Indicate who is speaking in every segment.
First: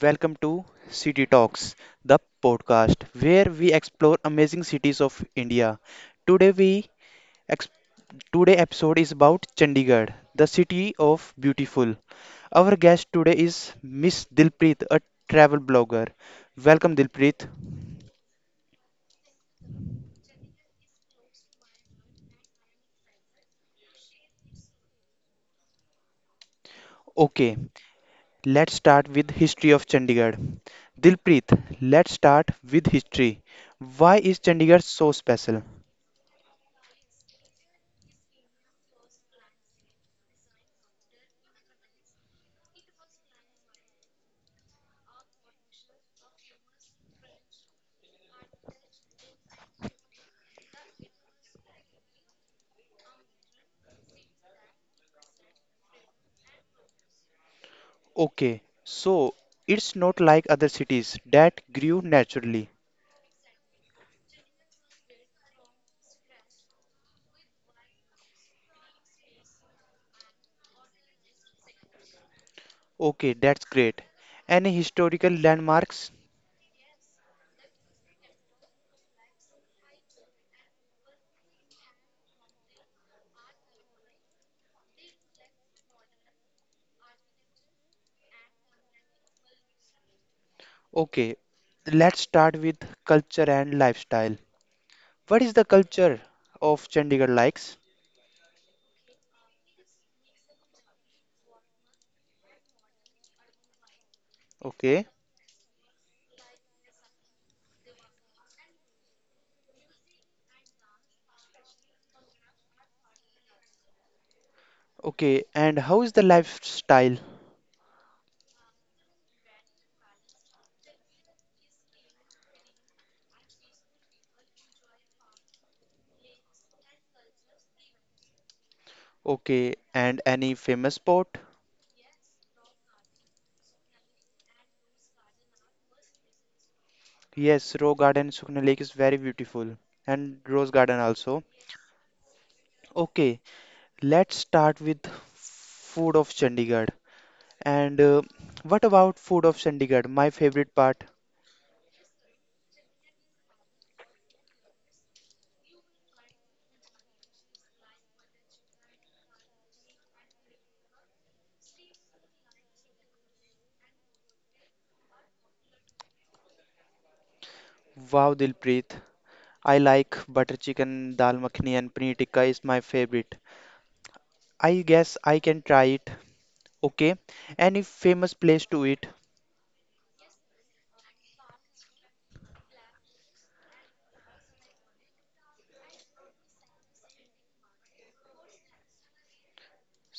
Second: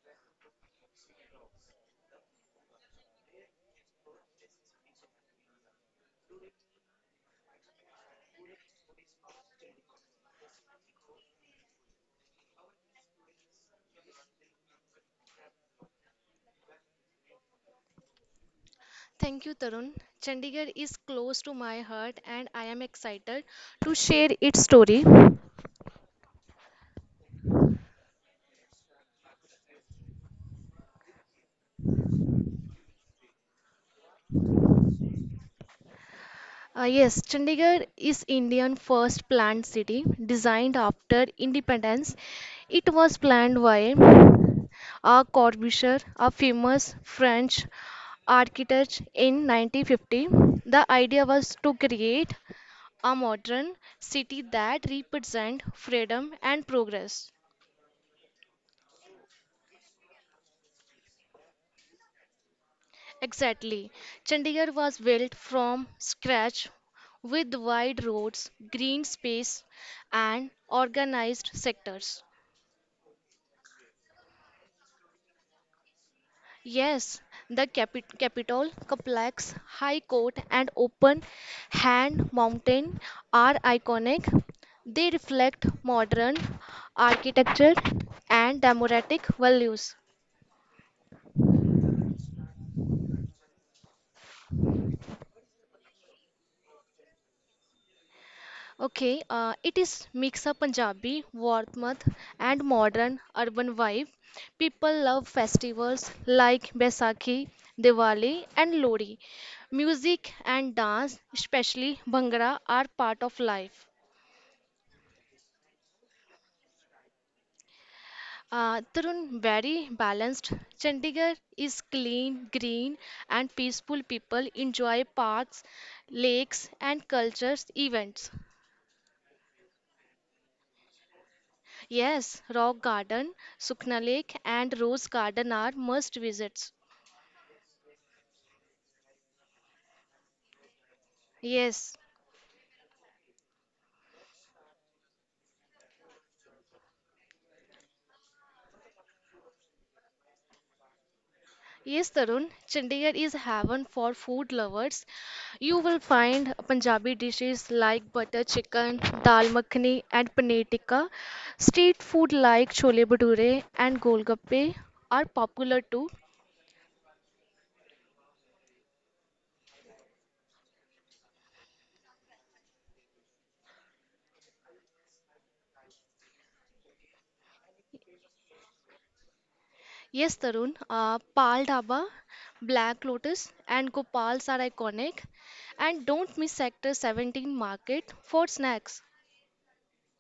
Speaker 1: welcome to City Talks, the podcast where we explore amazing cities of India. Today we ex- today episode is about Chandigarh, the city of beautiful. Our guest today is Miss Dilpreet, a travel blogger. Welcome Dilpreet.
Speaker 2: Thank you, Tarun. Chandigarh is close to my heart and I am excited to share its story.
Speaker 1: Okay, let's start with history of Chandigarh. Dilpreet, let's start with history. Why is Chandigarh so special?
Speaker 2: Yes, Chandigarh is Indian first planned city designed after independence. It was planned by R. Corbusier, a famous French architect in 1950. The idea was to create a modern city that represents freedom and progress.
Speaker 1: Okay, so it's not like other cities that grew naturally.
Speaker 2: Exactly. Chandigarh was built from scratch with wide roads, green space, and organized sectors.
Speaker 1: Okay, that's great. Any historical landmarks?
Speaker 2: Yes, the Capitol complex, High Court, and open hand mountain are iconic. They reflect modern architecture and democratic values.
Speaker 1: Okay, let's start with culture and lifestyle. What is the culture of Chandigarh likes?
Speaker 2: Okay, it is mix of Punjabi, Warmth and modern urban vibe. People
Speaker 1: Okay,
Speaker 2: love festivals like Baisakhi, Diwali and Lodi. Music and dance, especially Bhangra, are part of life.
Speaker 1: okay, and how is the lifestyle?
Speaker 2: Tarun, very balanced. Chandigarh is clean, green, and peaceful. People enjoy parks, lakes, and cultures events.
Speaker 1: Okay, and any famous spot?
Speaker 2: Yes, Rock Garden, Sukhna Lake, and Rose Garden are must visits.
Speaker 1: Yes, Rose Garden, Sukhna Lake is very beautiful, and Rose Garden also.
Speaker 2: Yes,
Speaker 1: Okay, let's start with food of Chandigarh. And what about food of Chandigarh? My favorite part.
Speaker 2: yes, Tarun, Chandigarh is heaven for food lovers. You will find Punjabi dishes like butter chicken, dal makhani, and paneer tikka. Street food like chole bhature and golgappe are popular too.
Speaker 1: Wow, Dilpreet. I like butter chicken, dal makhani, and paneer tikka is my favorite. I guess I can try it. Okay. Any famous place to eat?
Speaker 2: Yes, Tarun, Pal Dhaba, Black Lotus, and Gopal's are iconic. And don't miss Sector 17 Market for snacks.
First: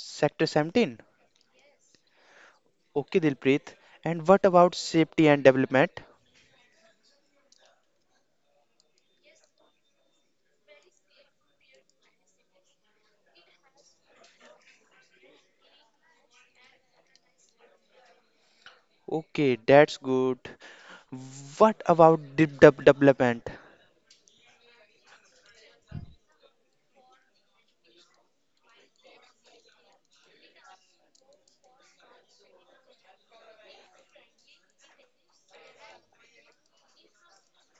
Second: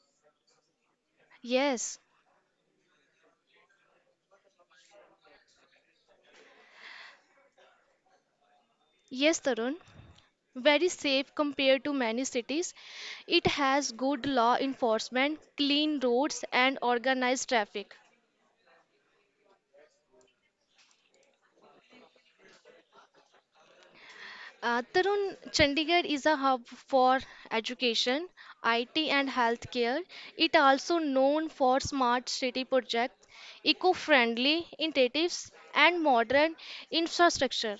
Speaker 1: Sector 17.
Speaker 2: Yes,
Speaker 1: Okay, Dilpreet. And what about safety and development?
Speaker 2: yes, Tarun. Very safe compared to many cities. It has good law enforcement, clean roads, and organized traffic.
Speaker 1: Okay, that's good. What about development?
Speaker 2: Tarun, Chandigarh is a hub for education, IT, and healthcare. It also known for smart city projects, eco-friendly initiatives, and modern infrastructure.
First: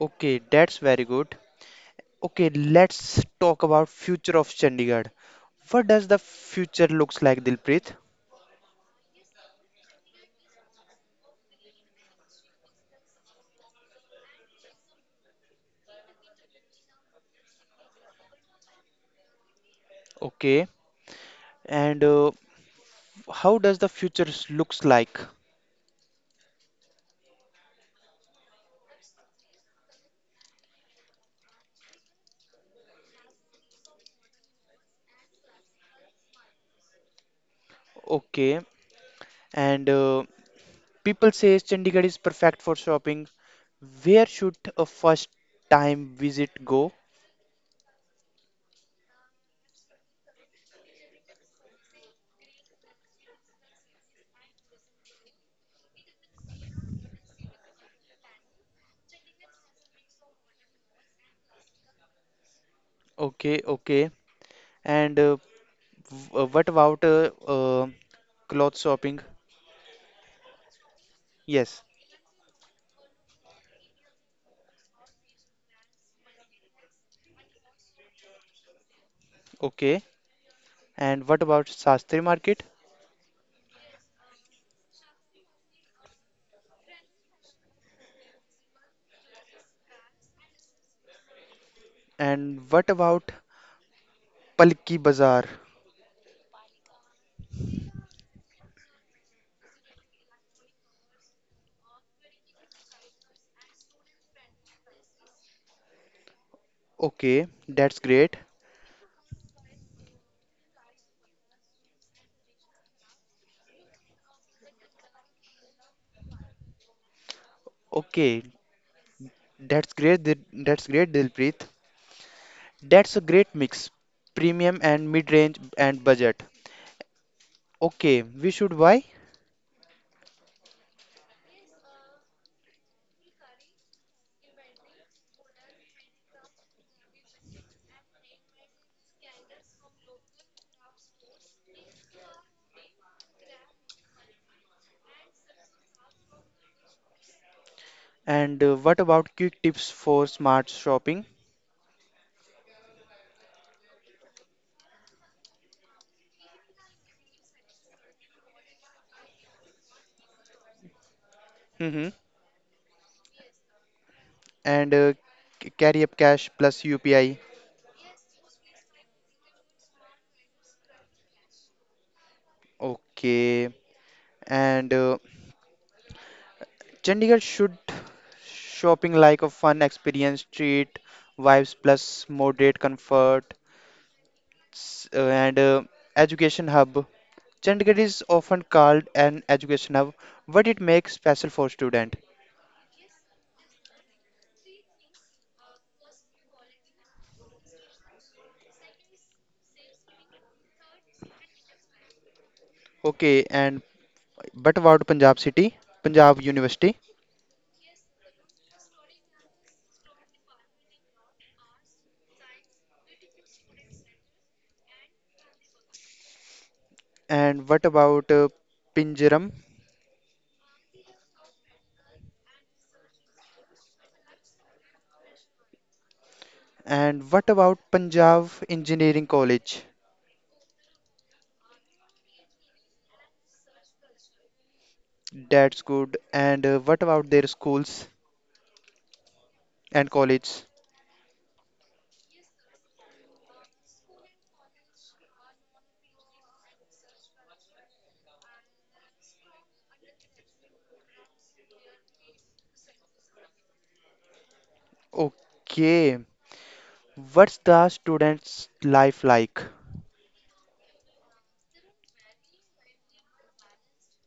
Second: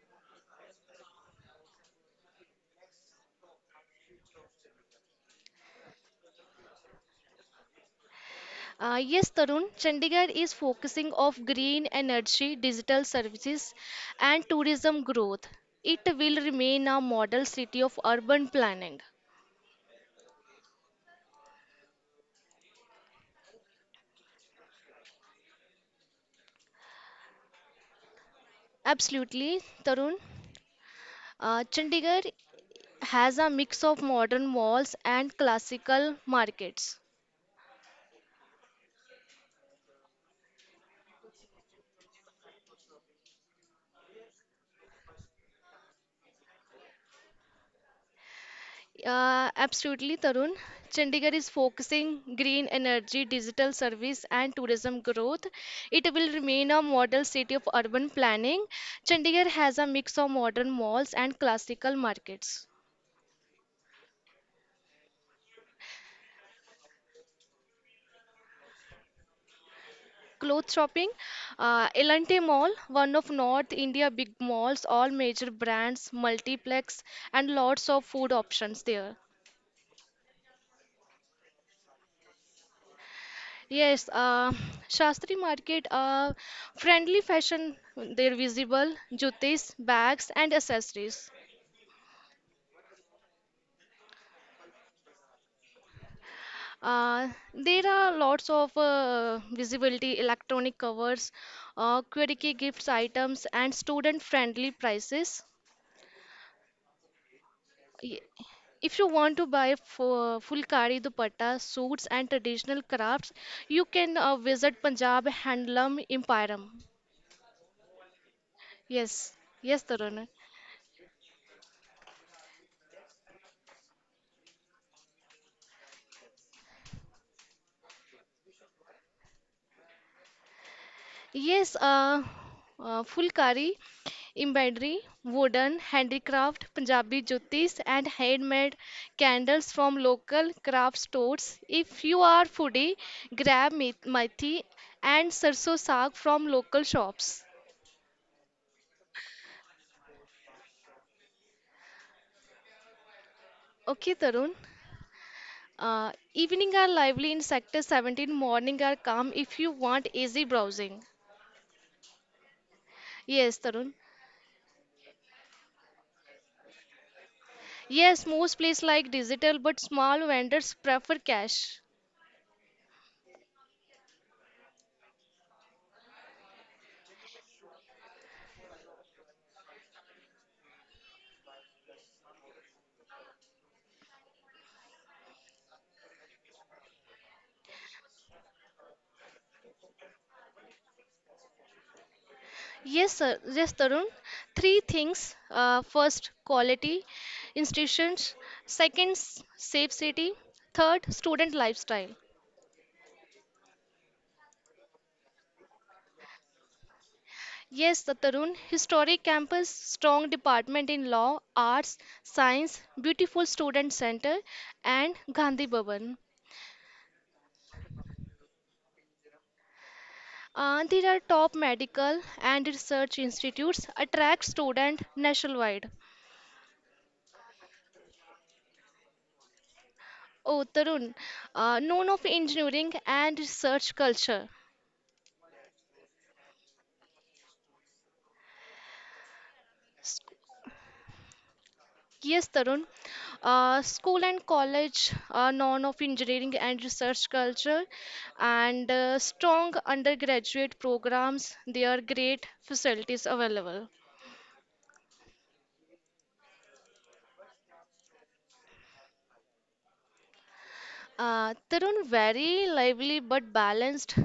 Speaker 1: Okay, that's very good. Okay, let's talk about future of Chandigarh. What does the future looks like, Dilpreet?
Speaker 2: Yes, Tarun, Chandigarh is focusing of green energy, digital services, and tourism growth. It will remain a model city of urban planning.
Speaker 1: Okay, and how does looks like?
Speaker 2: Absolutely, Tarun. Chandigarh has a mix of modern malls and classical markets.
Speaker 1: Okay, and people say Chandigarh is perfect for shopping. Where should a first time visit go?
Speaker 2: Absolutely, Tarun. Chandigarh is focusing green energy, digital service, and tourism growth. It will remain a model city of urban planning. Chandigarh has a mix of modern malls and classical markets.
Speaker 1: Okay, and what about cloth shopping?
Speaker 2: Clothes shopping,
Speaker 1: Yes,
Speaker 2: Elante Mall, one of North India big malls, all major brands, multiplex, and lots of food options there.
Speaker 1: okay, and what about Sastri Market?
Speaker 2: Yes, Shastri Market, friendly fashion, they're visible, jutis, bags, and accessories.
Speaker 1: And what about Palki Bazaar?
Speaker 2: Uh, there are lots of visibility, electronic covers, quirky gifts items, and student-friendly prices.
Speaker 1: Okay, that's
Speaker 2: Y-
Speaker 1: great.
Speaker 2: If you want to buy fulkari dupatta, suits, and traditional crafts, you can visit Punjab Handloom Emporium.
Speaker 1: Okay,
Speaker 2: Yes, yes,
Speaker 1: that's great.
Speaker 2: Tarun.
Speaker 1: That's great, Dilpreet. That's a great mix, premium and mid-range and budget. Okay, we should buy.
Speaker 2: Yes, fulkari, embroidery, wooden handicraft, Punjabi jutis, and handmade candles from local craft stores. If you are foodie, grab methi and sarso saag from local shops.
Speaker 1: And what about quick tips for smart shopping?
Speaker 2: Okay, Tarun. Evening are lively in Sector 17, morning are calm if you want easy browsing.
Speaker 1: Mm-hmm.
Speaker 2: Yes, Tarun.
Speaker 1: And carry up cash plus UPI.
Speaker 2: Yes, most places like digital, but small vendors prefer cash.
Speaker 1: Okay. And Chandigarh should shopping like a fun experience, treat vibes plus moderate comfort s- and education hub. Chandigarh is often called an education hub, but it makes special for student.
Speaker 2: Yes, sir. Yes, Tarun. Three things. First, quality institutions. Second, safe city. Third, student lifestyle.
Speaker 1: Okay, and but about Punjab City, Punjab University,
Speaker 2: Yes, the Tarun. Historic campus, strong department in law, arts, science, beautiful student center, and Gandhi Bhavan.
Speaker 1: and what about Pinjaram,
Speaker 2: There are top medical and research institutes attract student nationwide.
Speaker 1: and what about Punjab Engineering College?
Speaker 2: Oh, Tarun, known of engineering and research culture.
Speaker 1: That's good. And what about their schools and colleges?
Speaker 2: Yes, Tarun. School and college are known of engineering and research culture and strong undergraduate programs. There are great facilities available.
Speaker 1: Okay, what's the students' life like?
Speaker 2: Tarun, very lively but balanced.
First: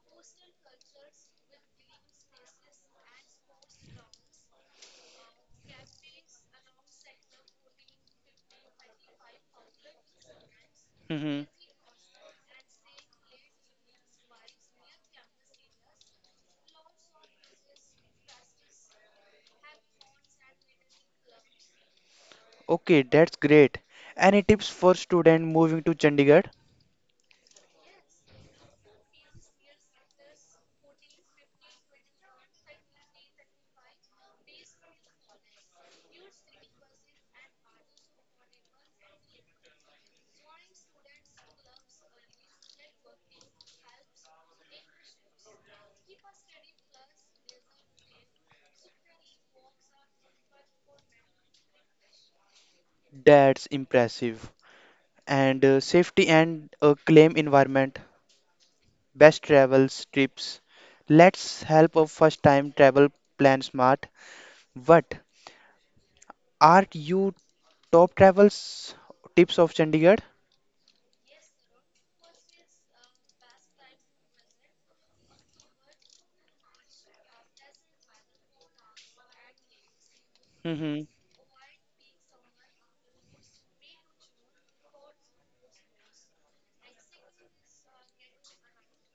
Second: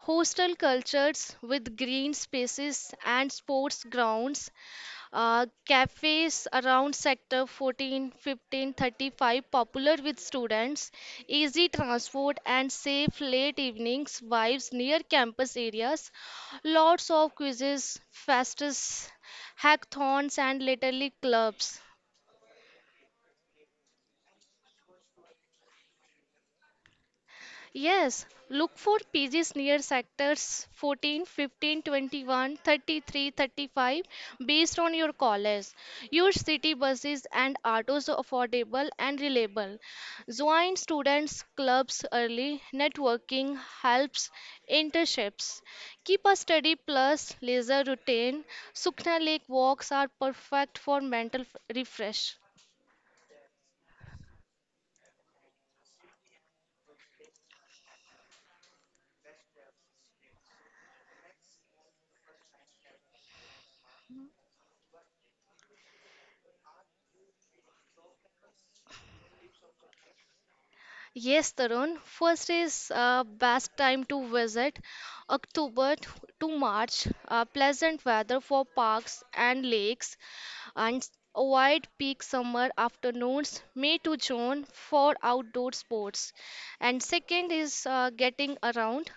Speaker 2: Hostel cultures with green spaces and sports grounds. Cafes around sector 14, 15, 35 popular with students.
Speaker 1: Hmm.
Speaker 2: Easy transport and safe late evenings vibes near campus areas. Lots of quizzes, fastest hackathons and literally clubs.
Speaker 1: Okay, that's great. Any tips for student moving to Chandigarh?
Speaker 2: Yes, look for pages near sectors 14, 15, 21, 33, 35 based on your college. Use city buses and autos affordable and reliable. Join students' clubs early. Networking helps internships. Keep a study plus leisure routine. Sukna Lake walks are perfect for mental refresh.
Speaker 1: That's impressive. And safety and a claim environment, best travel trips. Let's help a first time travel plan smart. What are you top travels tips of Chandigarh?
Speaker 2: Yes, Tarun. First is best time to visit October t- to March. Pleasant weather for parks and lakes,
Speaker 1: Mm-hmm.
Speaker 2: and avoid peak summer afternoons, May to June for outdoor sports. And second is getting around.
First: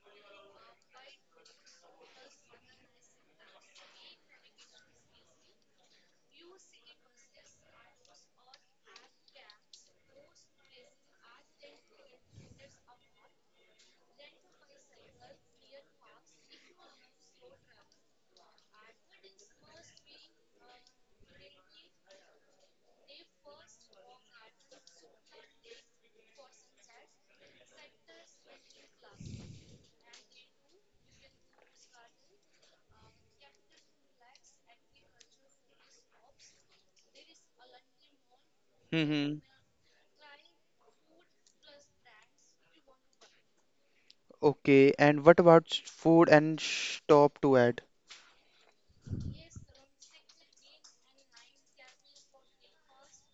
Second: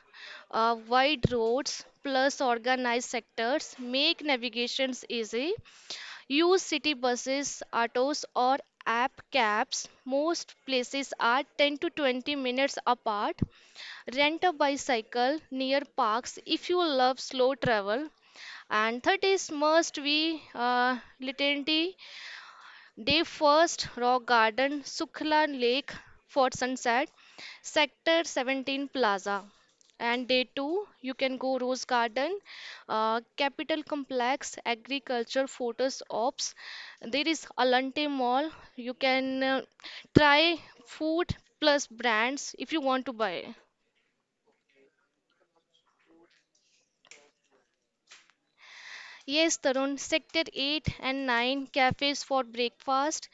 Speaker 2: Wide roads plus organized sectors make navigations easy. Use city buses, autos, or app cabs. Most places are 10 to 20 minutes apart. Rent a bicycle near parks if you love slow travel. And third is must be litany they first rock garden Sukhla Lake for sunset, Sector 17 Plaza. And day two, you can go Rose Garden, Capital Complex, Agriculture Photos Ops. There is Alante Mall. You
Speaker 1: Mm-hmm.
Speaker 2: can try food plus brands if you want to buy.
Speaker 1: Okay, and what about food and stop to add?
Speaker 2: Yes, Tarun, Sector 8 and 9 cafes for breakfast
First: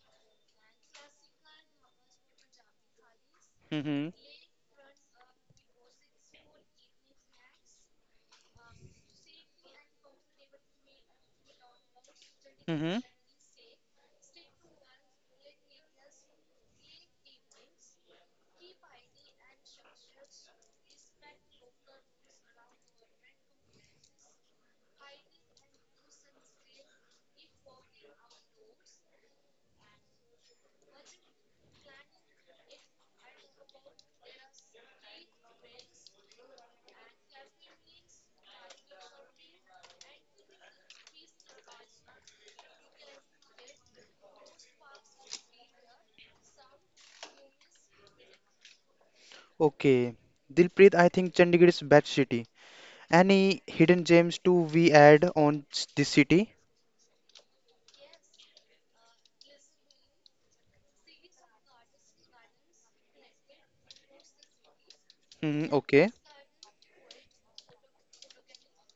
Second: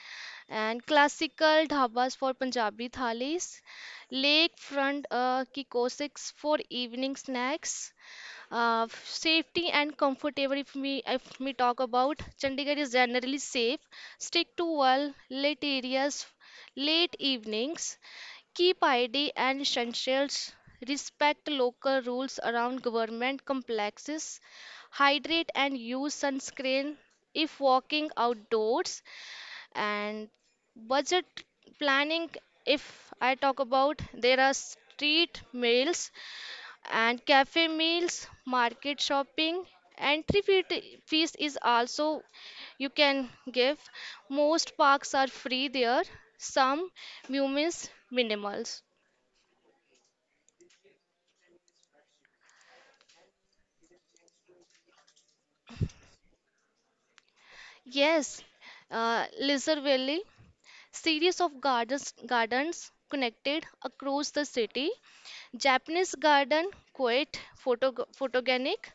Speaker 2: and classical dhabas for Punjabi thalis,
Speaker 1: Mm-hmm.
Speaker 2: lakefront kiosk for evening snacks. Safety and comfortable if we talk about Chandigarh is
Speaker 1: Mm-hmm.
Speaker 2: generally safe. Stick to well lit areas, late evenings. Keep ID and essentials. Respect local rules around government complexes, hydrate and use sunscreen if walking outdoors, and budget planning if I talk about there are street meals and cafe meals, market shopping, entry fees is also you can give. Most parks are free there, some mumis minimals.
Speaker 1: Okay. Dilpreet, I think Chandigarh is best city. Any hidden gems to we add on this city?
Speaker 2: Yes, lizard valley, series of gardens connected across the city.
Speaker 1: Mm-hmm. Okay.
Speaker 2: Japanese garden, quite photogenic,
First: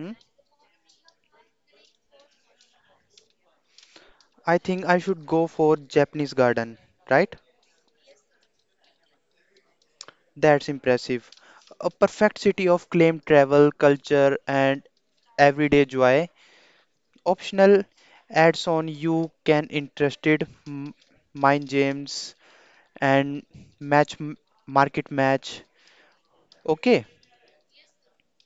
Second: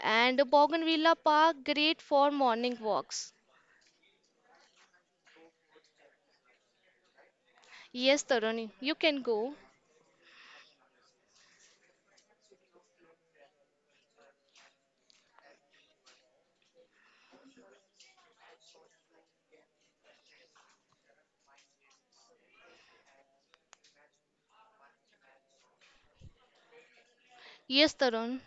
Speaker 2: and Bougainvillea Park, great for morning walks.
Speaker 1: I think I should go for Japanese garden, right?
Speaker 2: Yes, Tarun, you can go.
Speaker 1: That's impressive. A perfect city of claimed travel, culture, and everyday joy. Optional ads on you can interested mind games and match m- market match. Okay,
Speaker 2: Yes, Tarun.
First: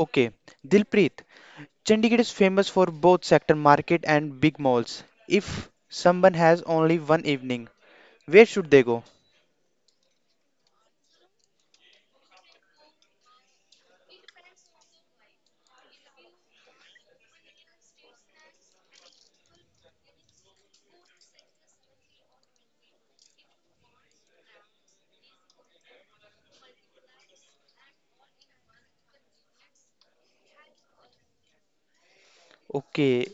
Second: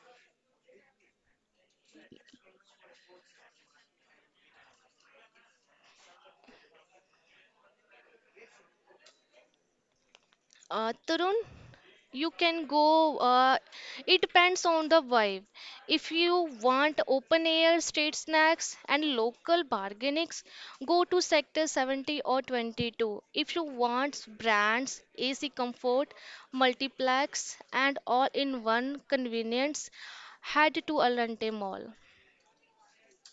Speaker 1: okay. Dilpreet, Chandigarh is famous for both sector market and big malls. If someone has only one evening, where should they go?
Speaker 2: Tarun, you can go. It depends on the vibe. If you want open air street snacks and local bargainings, go to sector 70 or 22. If you want brands, ac comfort, multiplex and all in one convenience, head to alante mall.
Speaker 1: Okay,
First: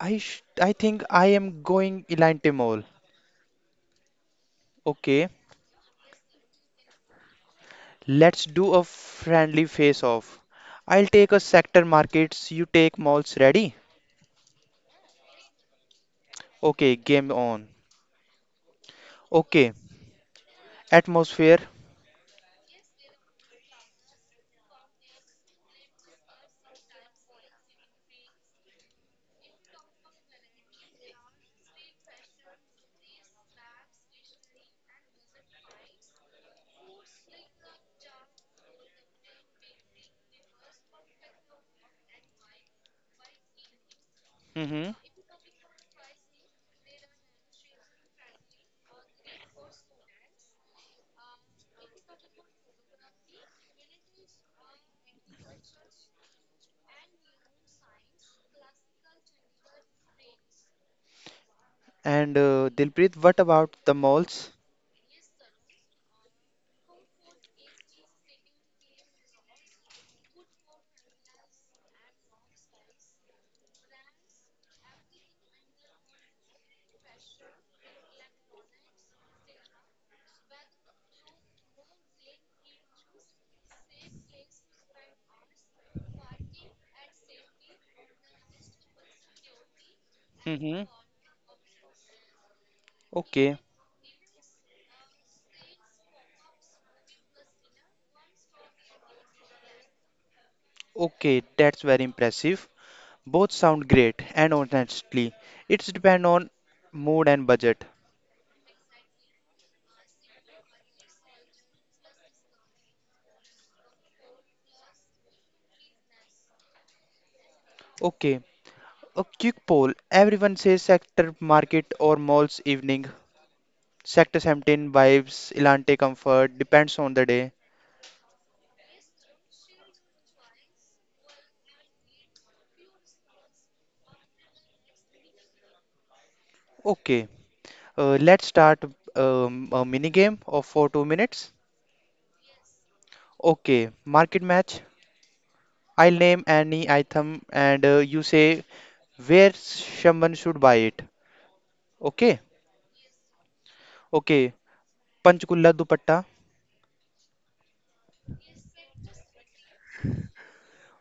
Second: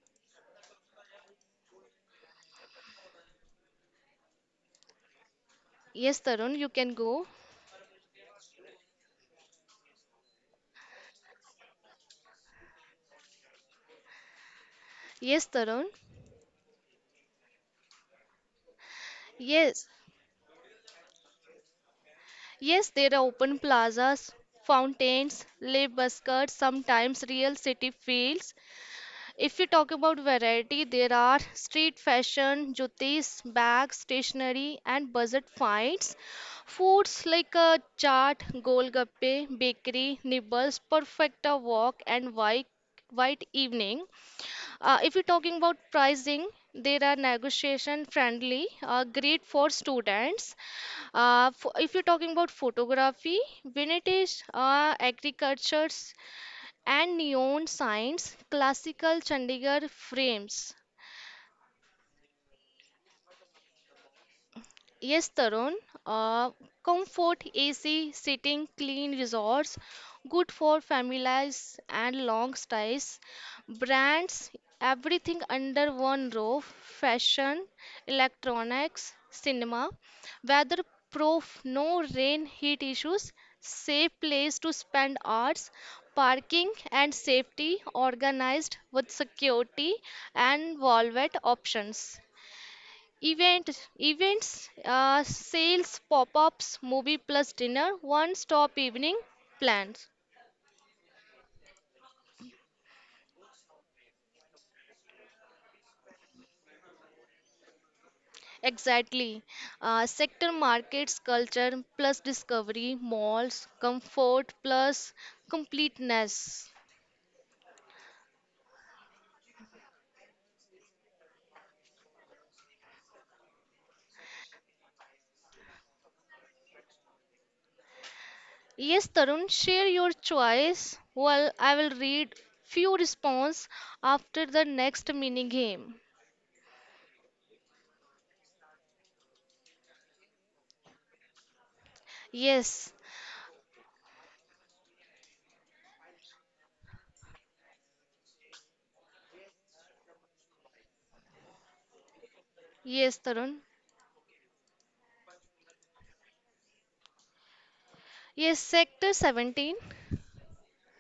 Speaker 1: I think I am going Elan Timor. Okay,
Speaker 2: Yes, tarun, you can go.
Speaker 1: let's do a friendly face off. I'll take a sector markets, you take malls. Ready?
Speaker 2: Yes, tarun.
Speaker 1: Okay, game on. Okay,
Speaker 2: Yes.
Speaker 1: atmosphere.
Speaker 2: Yes, there are open plazas, fountains, live buskers, sometimes real city fields. If we talk about variety, there are street fashion, jutis, bags, stationery, and budget finds. Foods like chaat, golgappe, bakery, nibbles, perfecta walk, and white evening.
Speaker 1: Mm-hmm.
Speaker 2: If you're talking about pricing, there are negotiation friendly, great for students. If you're talking about photography, vintage, agricultures, and neon signs, classical Chandigarh frames.
Speaker 1: And Dilpreet, what about the malls?
Speaker 2: Yes, Tarun. Uh, comfort, AC, sitting, clean resorts, good for families and long stays. Brands, everything under one roof. Fashion, electronics, cinema. Weatherproof, no rain, heat issues. Safe place to spend hours. Parking and safety organized with security and
Speaker 1: Mm-hmm.
Speaker 2: wallet options.
Speaker 1: Okay,
Speaker 2: Event, events, sales, pop-ups, movie plus dinner, one-stop evening plans.
Speaker 1: okay, that's very impressive. Both sound great, and honestly, it's depend on mood and budget.
Speaker 2: Exactly. Sector markets, culture plus discovery, malls, comfort plus completeness.
Speaker 1: Okay, a quick poll. Everyone says sector market or malls evening. Sector 17 vibes, Elante comfort, depends on the day.
Speaker 2: Yes, Tarun, share your choice. Well, I will read few response after the next mini game.
Speaker 1: Okay, let's start a mini game of for 2 minutes.
Speaker 2: Yes,
Speaker 1: Okay, market match. I'll name any item and you say where someone should buy it. Okay,
Speaker 2: yes, Tarun.
Speaker 1: okay. Panchkulla dupatta.
Speaker 2: Yes, Sector 17,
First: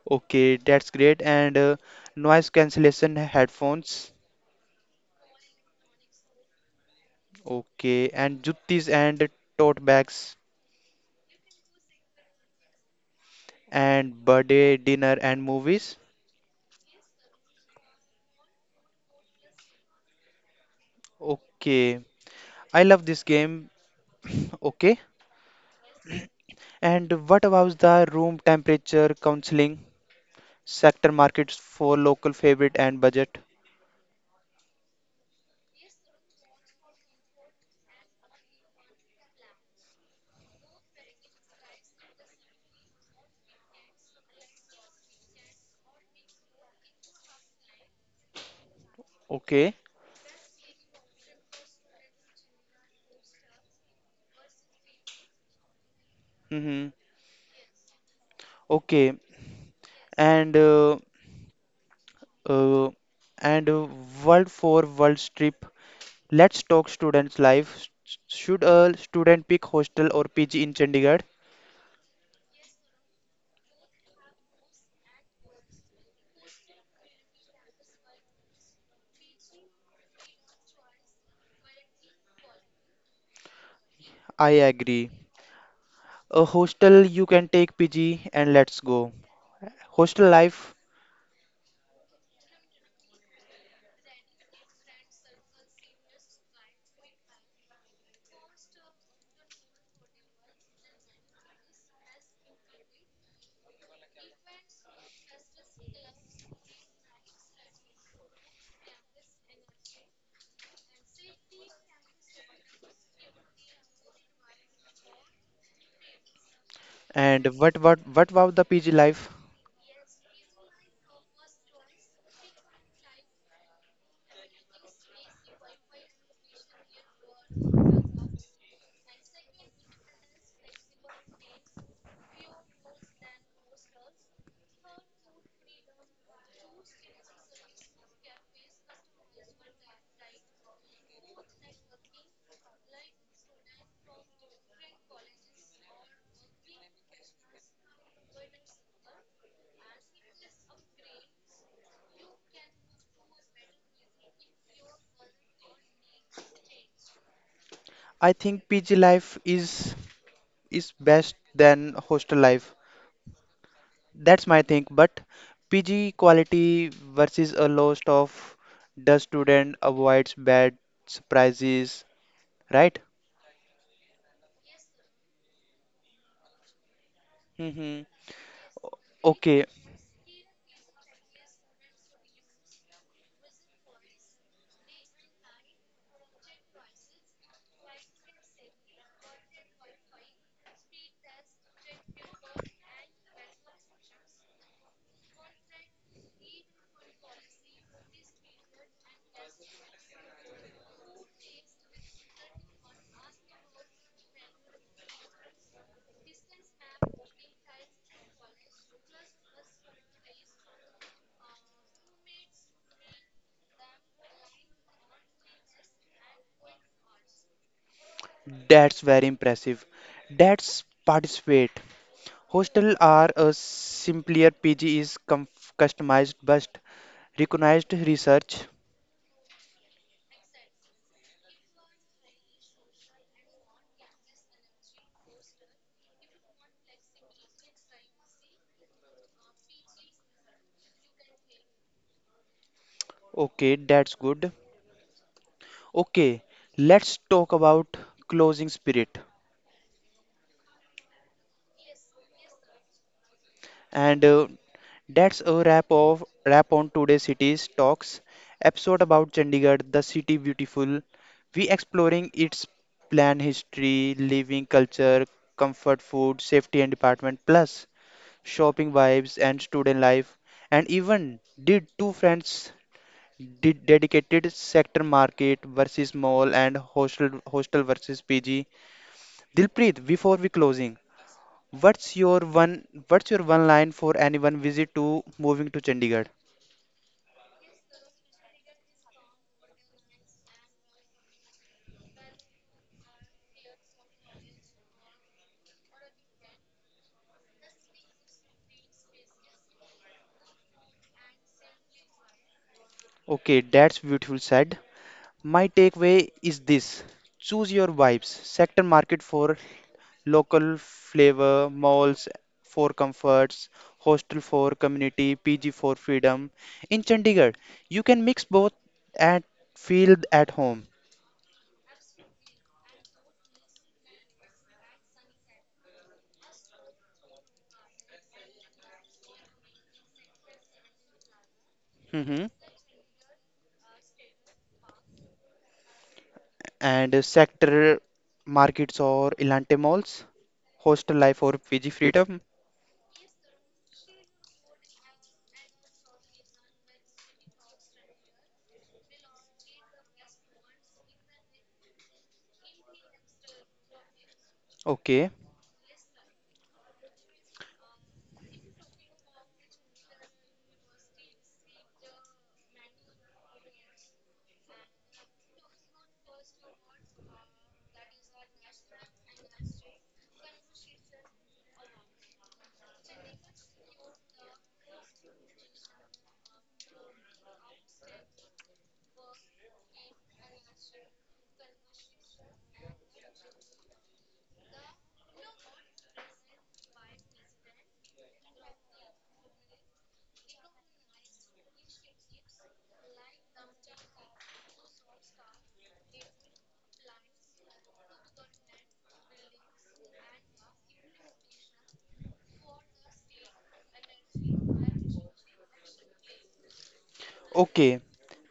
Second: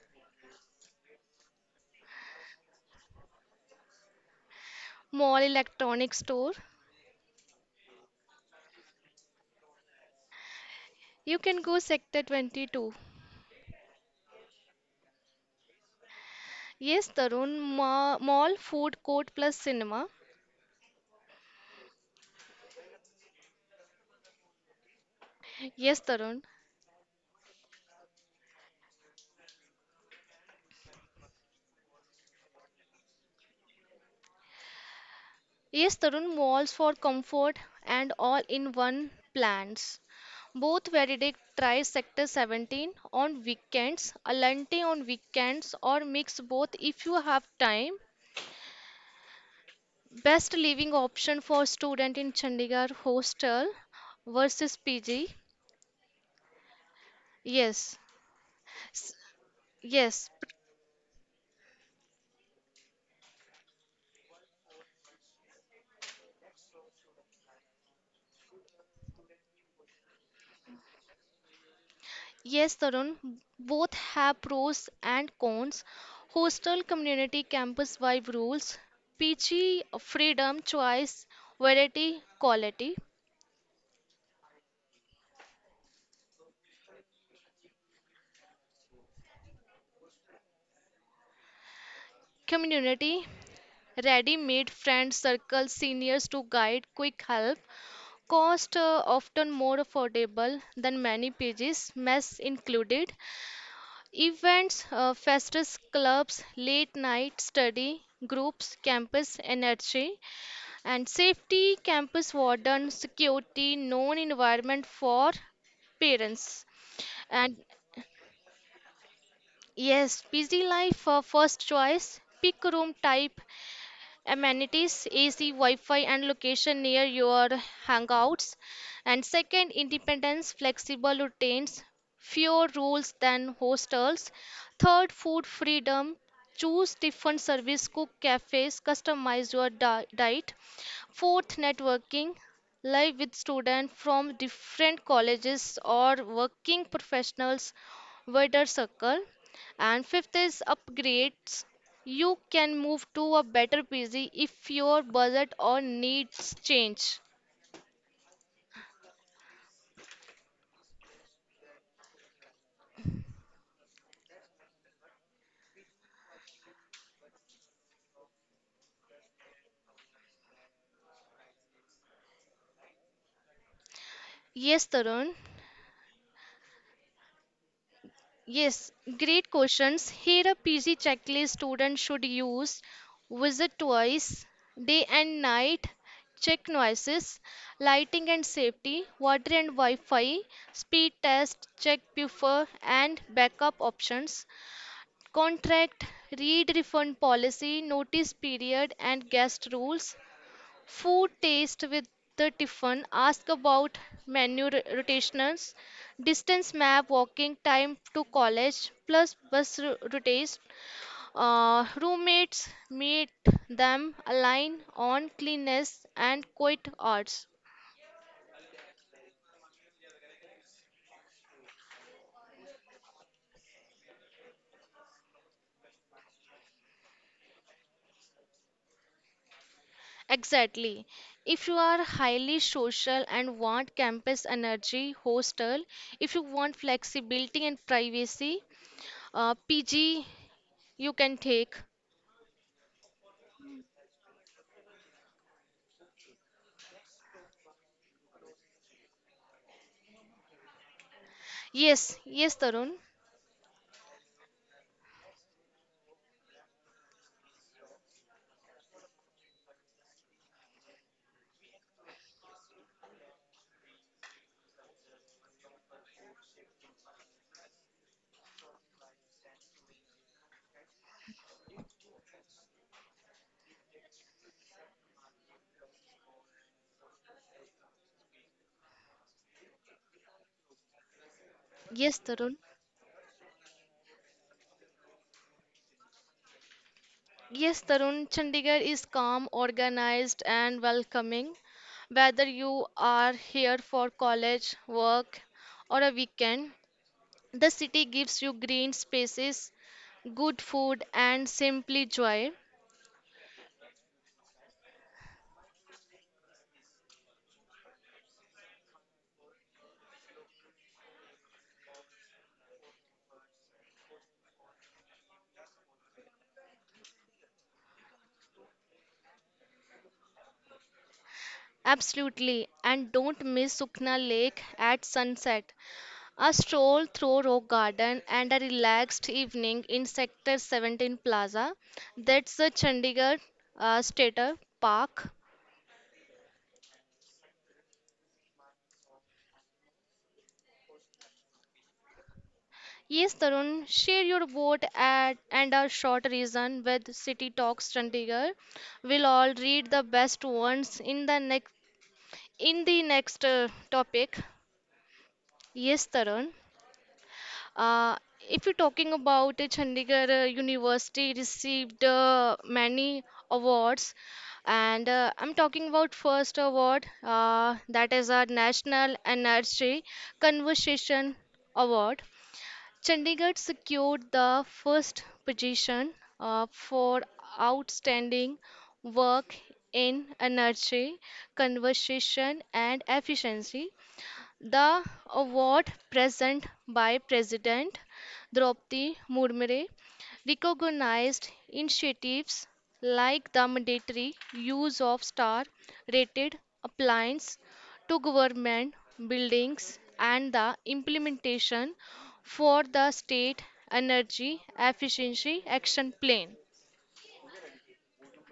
Speaker 1: Okay, that's great. And noise cancellation headphones.
Speaker 2: Mall Electronic Store.
Speaker 1: Okay, and juttis and tote bags
Speaker 2: You can go Sector 22.
Speaker 1: and birthday dinner and movies.
Speaker 2: Yes, Tarun. Mall, food court plus cinema.
Speaker 1: Okay, I love this game. Okay.
Speaker 2: Yes, Tarun.
Speaker 1: And what about the room temperature counseling, sector markets for local favorite and budget?
Speaker 2: Yes, Tarun. Malls for comfort and all in one plans. Both Veridic tries Sector 17 on weekends, Alante on weekends, or mix both if you have time.
Speaker 1: Okay.
Speaker 2: Best living option for student in Chandigarh hostel versus PG.
Speaker 1: Mm-hmm.
Speaker 2: Yes. S-
Speaker 1: Okay.
Speaker 2: Yes,
Speaker 1: And uh, and uh, world for world trip. Let's talk students' life. Should a student pick hostel or PG in Chandigarh?
Speaker 2: Yes, Tarun, both have pros and cons. Hostel community campus vibe rules, peachy freedom, choice, variety, quality.
Speaker 1: I agree. A hostel you can take PG and let's go. Hostel life
Speaker 2: Community ready made friend circle, seniors to guide, quick help. Cost often more affordable than many pages, mess included. Events, festus clubs, late night study, groups, campus energy. And safety, campus warden, security, known environment for parents.
Speaker 1: and
Speaker 2: And
Speaker 1: what about the PG life?
Speaker 2: yes, busy life. First choice, pick room type, amenities, AC, Wi-Fi, and location near your hangouts. And second, independence, flexible routines, fewer rules than hostels. Third, food freedom, choose different service, cook cafes, customize your diet. Fourth, networking, live with students from different colleges or working professionals, wider circle. And fifth is upgrades. You can move to a better PC if your budget or needs change.
Speaker 1: I think PG life is best than hostel life. That's my thing. But PG quality versus a lost of the student avoids bad surprises, right?
Speaker 2: Yes, Tarun.
Speaker 1: Mm-hmm.
Speaker 2: Yes, great
Speaker 1: Okay,
Speaker 2: questions. Here a PG checklist student should use: visit twice, day and night, check noises, lighting and safety, water and Wi-Fi, speed test, check buffer and backup options, contract, read refund policy, notice period and guest rules, food taste with the Tiffin. Ask about menu rotations, distance map, walking time to college, plus bus routes. Roommates, meet them, align on cleanliness and quiet arts.
Speaker 1: that's very impressive. That's participate. Hostel are a simpler PG is com customized but recognized research.
Speaker 2: Exactly. If you are highly social and want campus energy, hostel. If you want flexibility and privacy, PG you can take.
Speaker 1: Okay, that's good. Okay, let's talk about closing spirit.
Speaker 2: Yes, Tarun.
Speaker 1: And that's a wrap of wrap on today's cities talks episode about Chandigarh, the city beautiful. We exploring its plan history, living culture, comfort food, safety and department, plus shopping vibes and student life, and even did two friends did dedicated sector market versus mall and hostel versus PG. Dilpreet, before we closing. What's
Speaker 2: Yes,
Speaker 1: your
Speaker 2: Tarun.
Speaker 1: one what's your one line for anyone visit to moving to Chandigarh?
Speaker 2: Yes, Tarun. Chandigarh is calm, organized, and welcoming. Whether you are here for college, work, or a weekend, the city gives you green spaces, good food, and simply joy.
Speaker 1: Okay, that's beautiful said. My takeaway is this. Choose your vibes. Sector market for local flavor, malls for comforts, hostel for community, PG for freedom. In Chandigarh, you can mix both and feel at home.
Speaker 2: Absolutely. And don't miss Sukna Lake at sunset. A stroll through Rock Garden and a relaxed evening in Sector 17 Plaza.
Speaker 1: Mhm.
Speaker 2: That's the Chandigarh Stater Park.
Speaker 1: And sector markets or Elante malls, hostel life or PG freedom.
Speaker 2: Yes, Tarun, share your vote at, and a short reason with City Talks Chandigarh. We'll all read the best ones in the next topic.
Speaker 1: Okay.
Speaker 2: Yes, Tarun. Uh, if you're talking about Chandigarh University received many awards, and I'm talking about first award that is a National Energy Conversation Award. Chandigarh secured the first position for outstanding work in energy conservation and efficiency. The award present by President Draupadi Murmu recognized initiatives like the mandatory use of star-rated appliances to government buildings and the implementation for the state energy efficiency action plan.
Speaker 1: Okay.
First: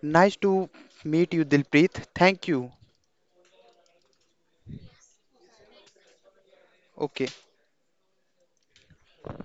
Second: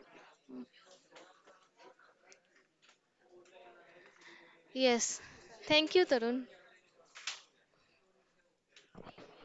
Speaker 1: Nice to meet you, Dilpreet. Thank you.
Speaker 2: Yes, thank you, Tarun.
Speaker 1: Okay.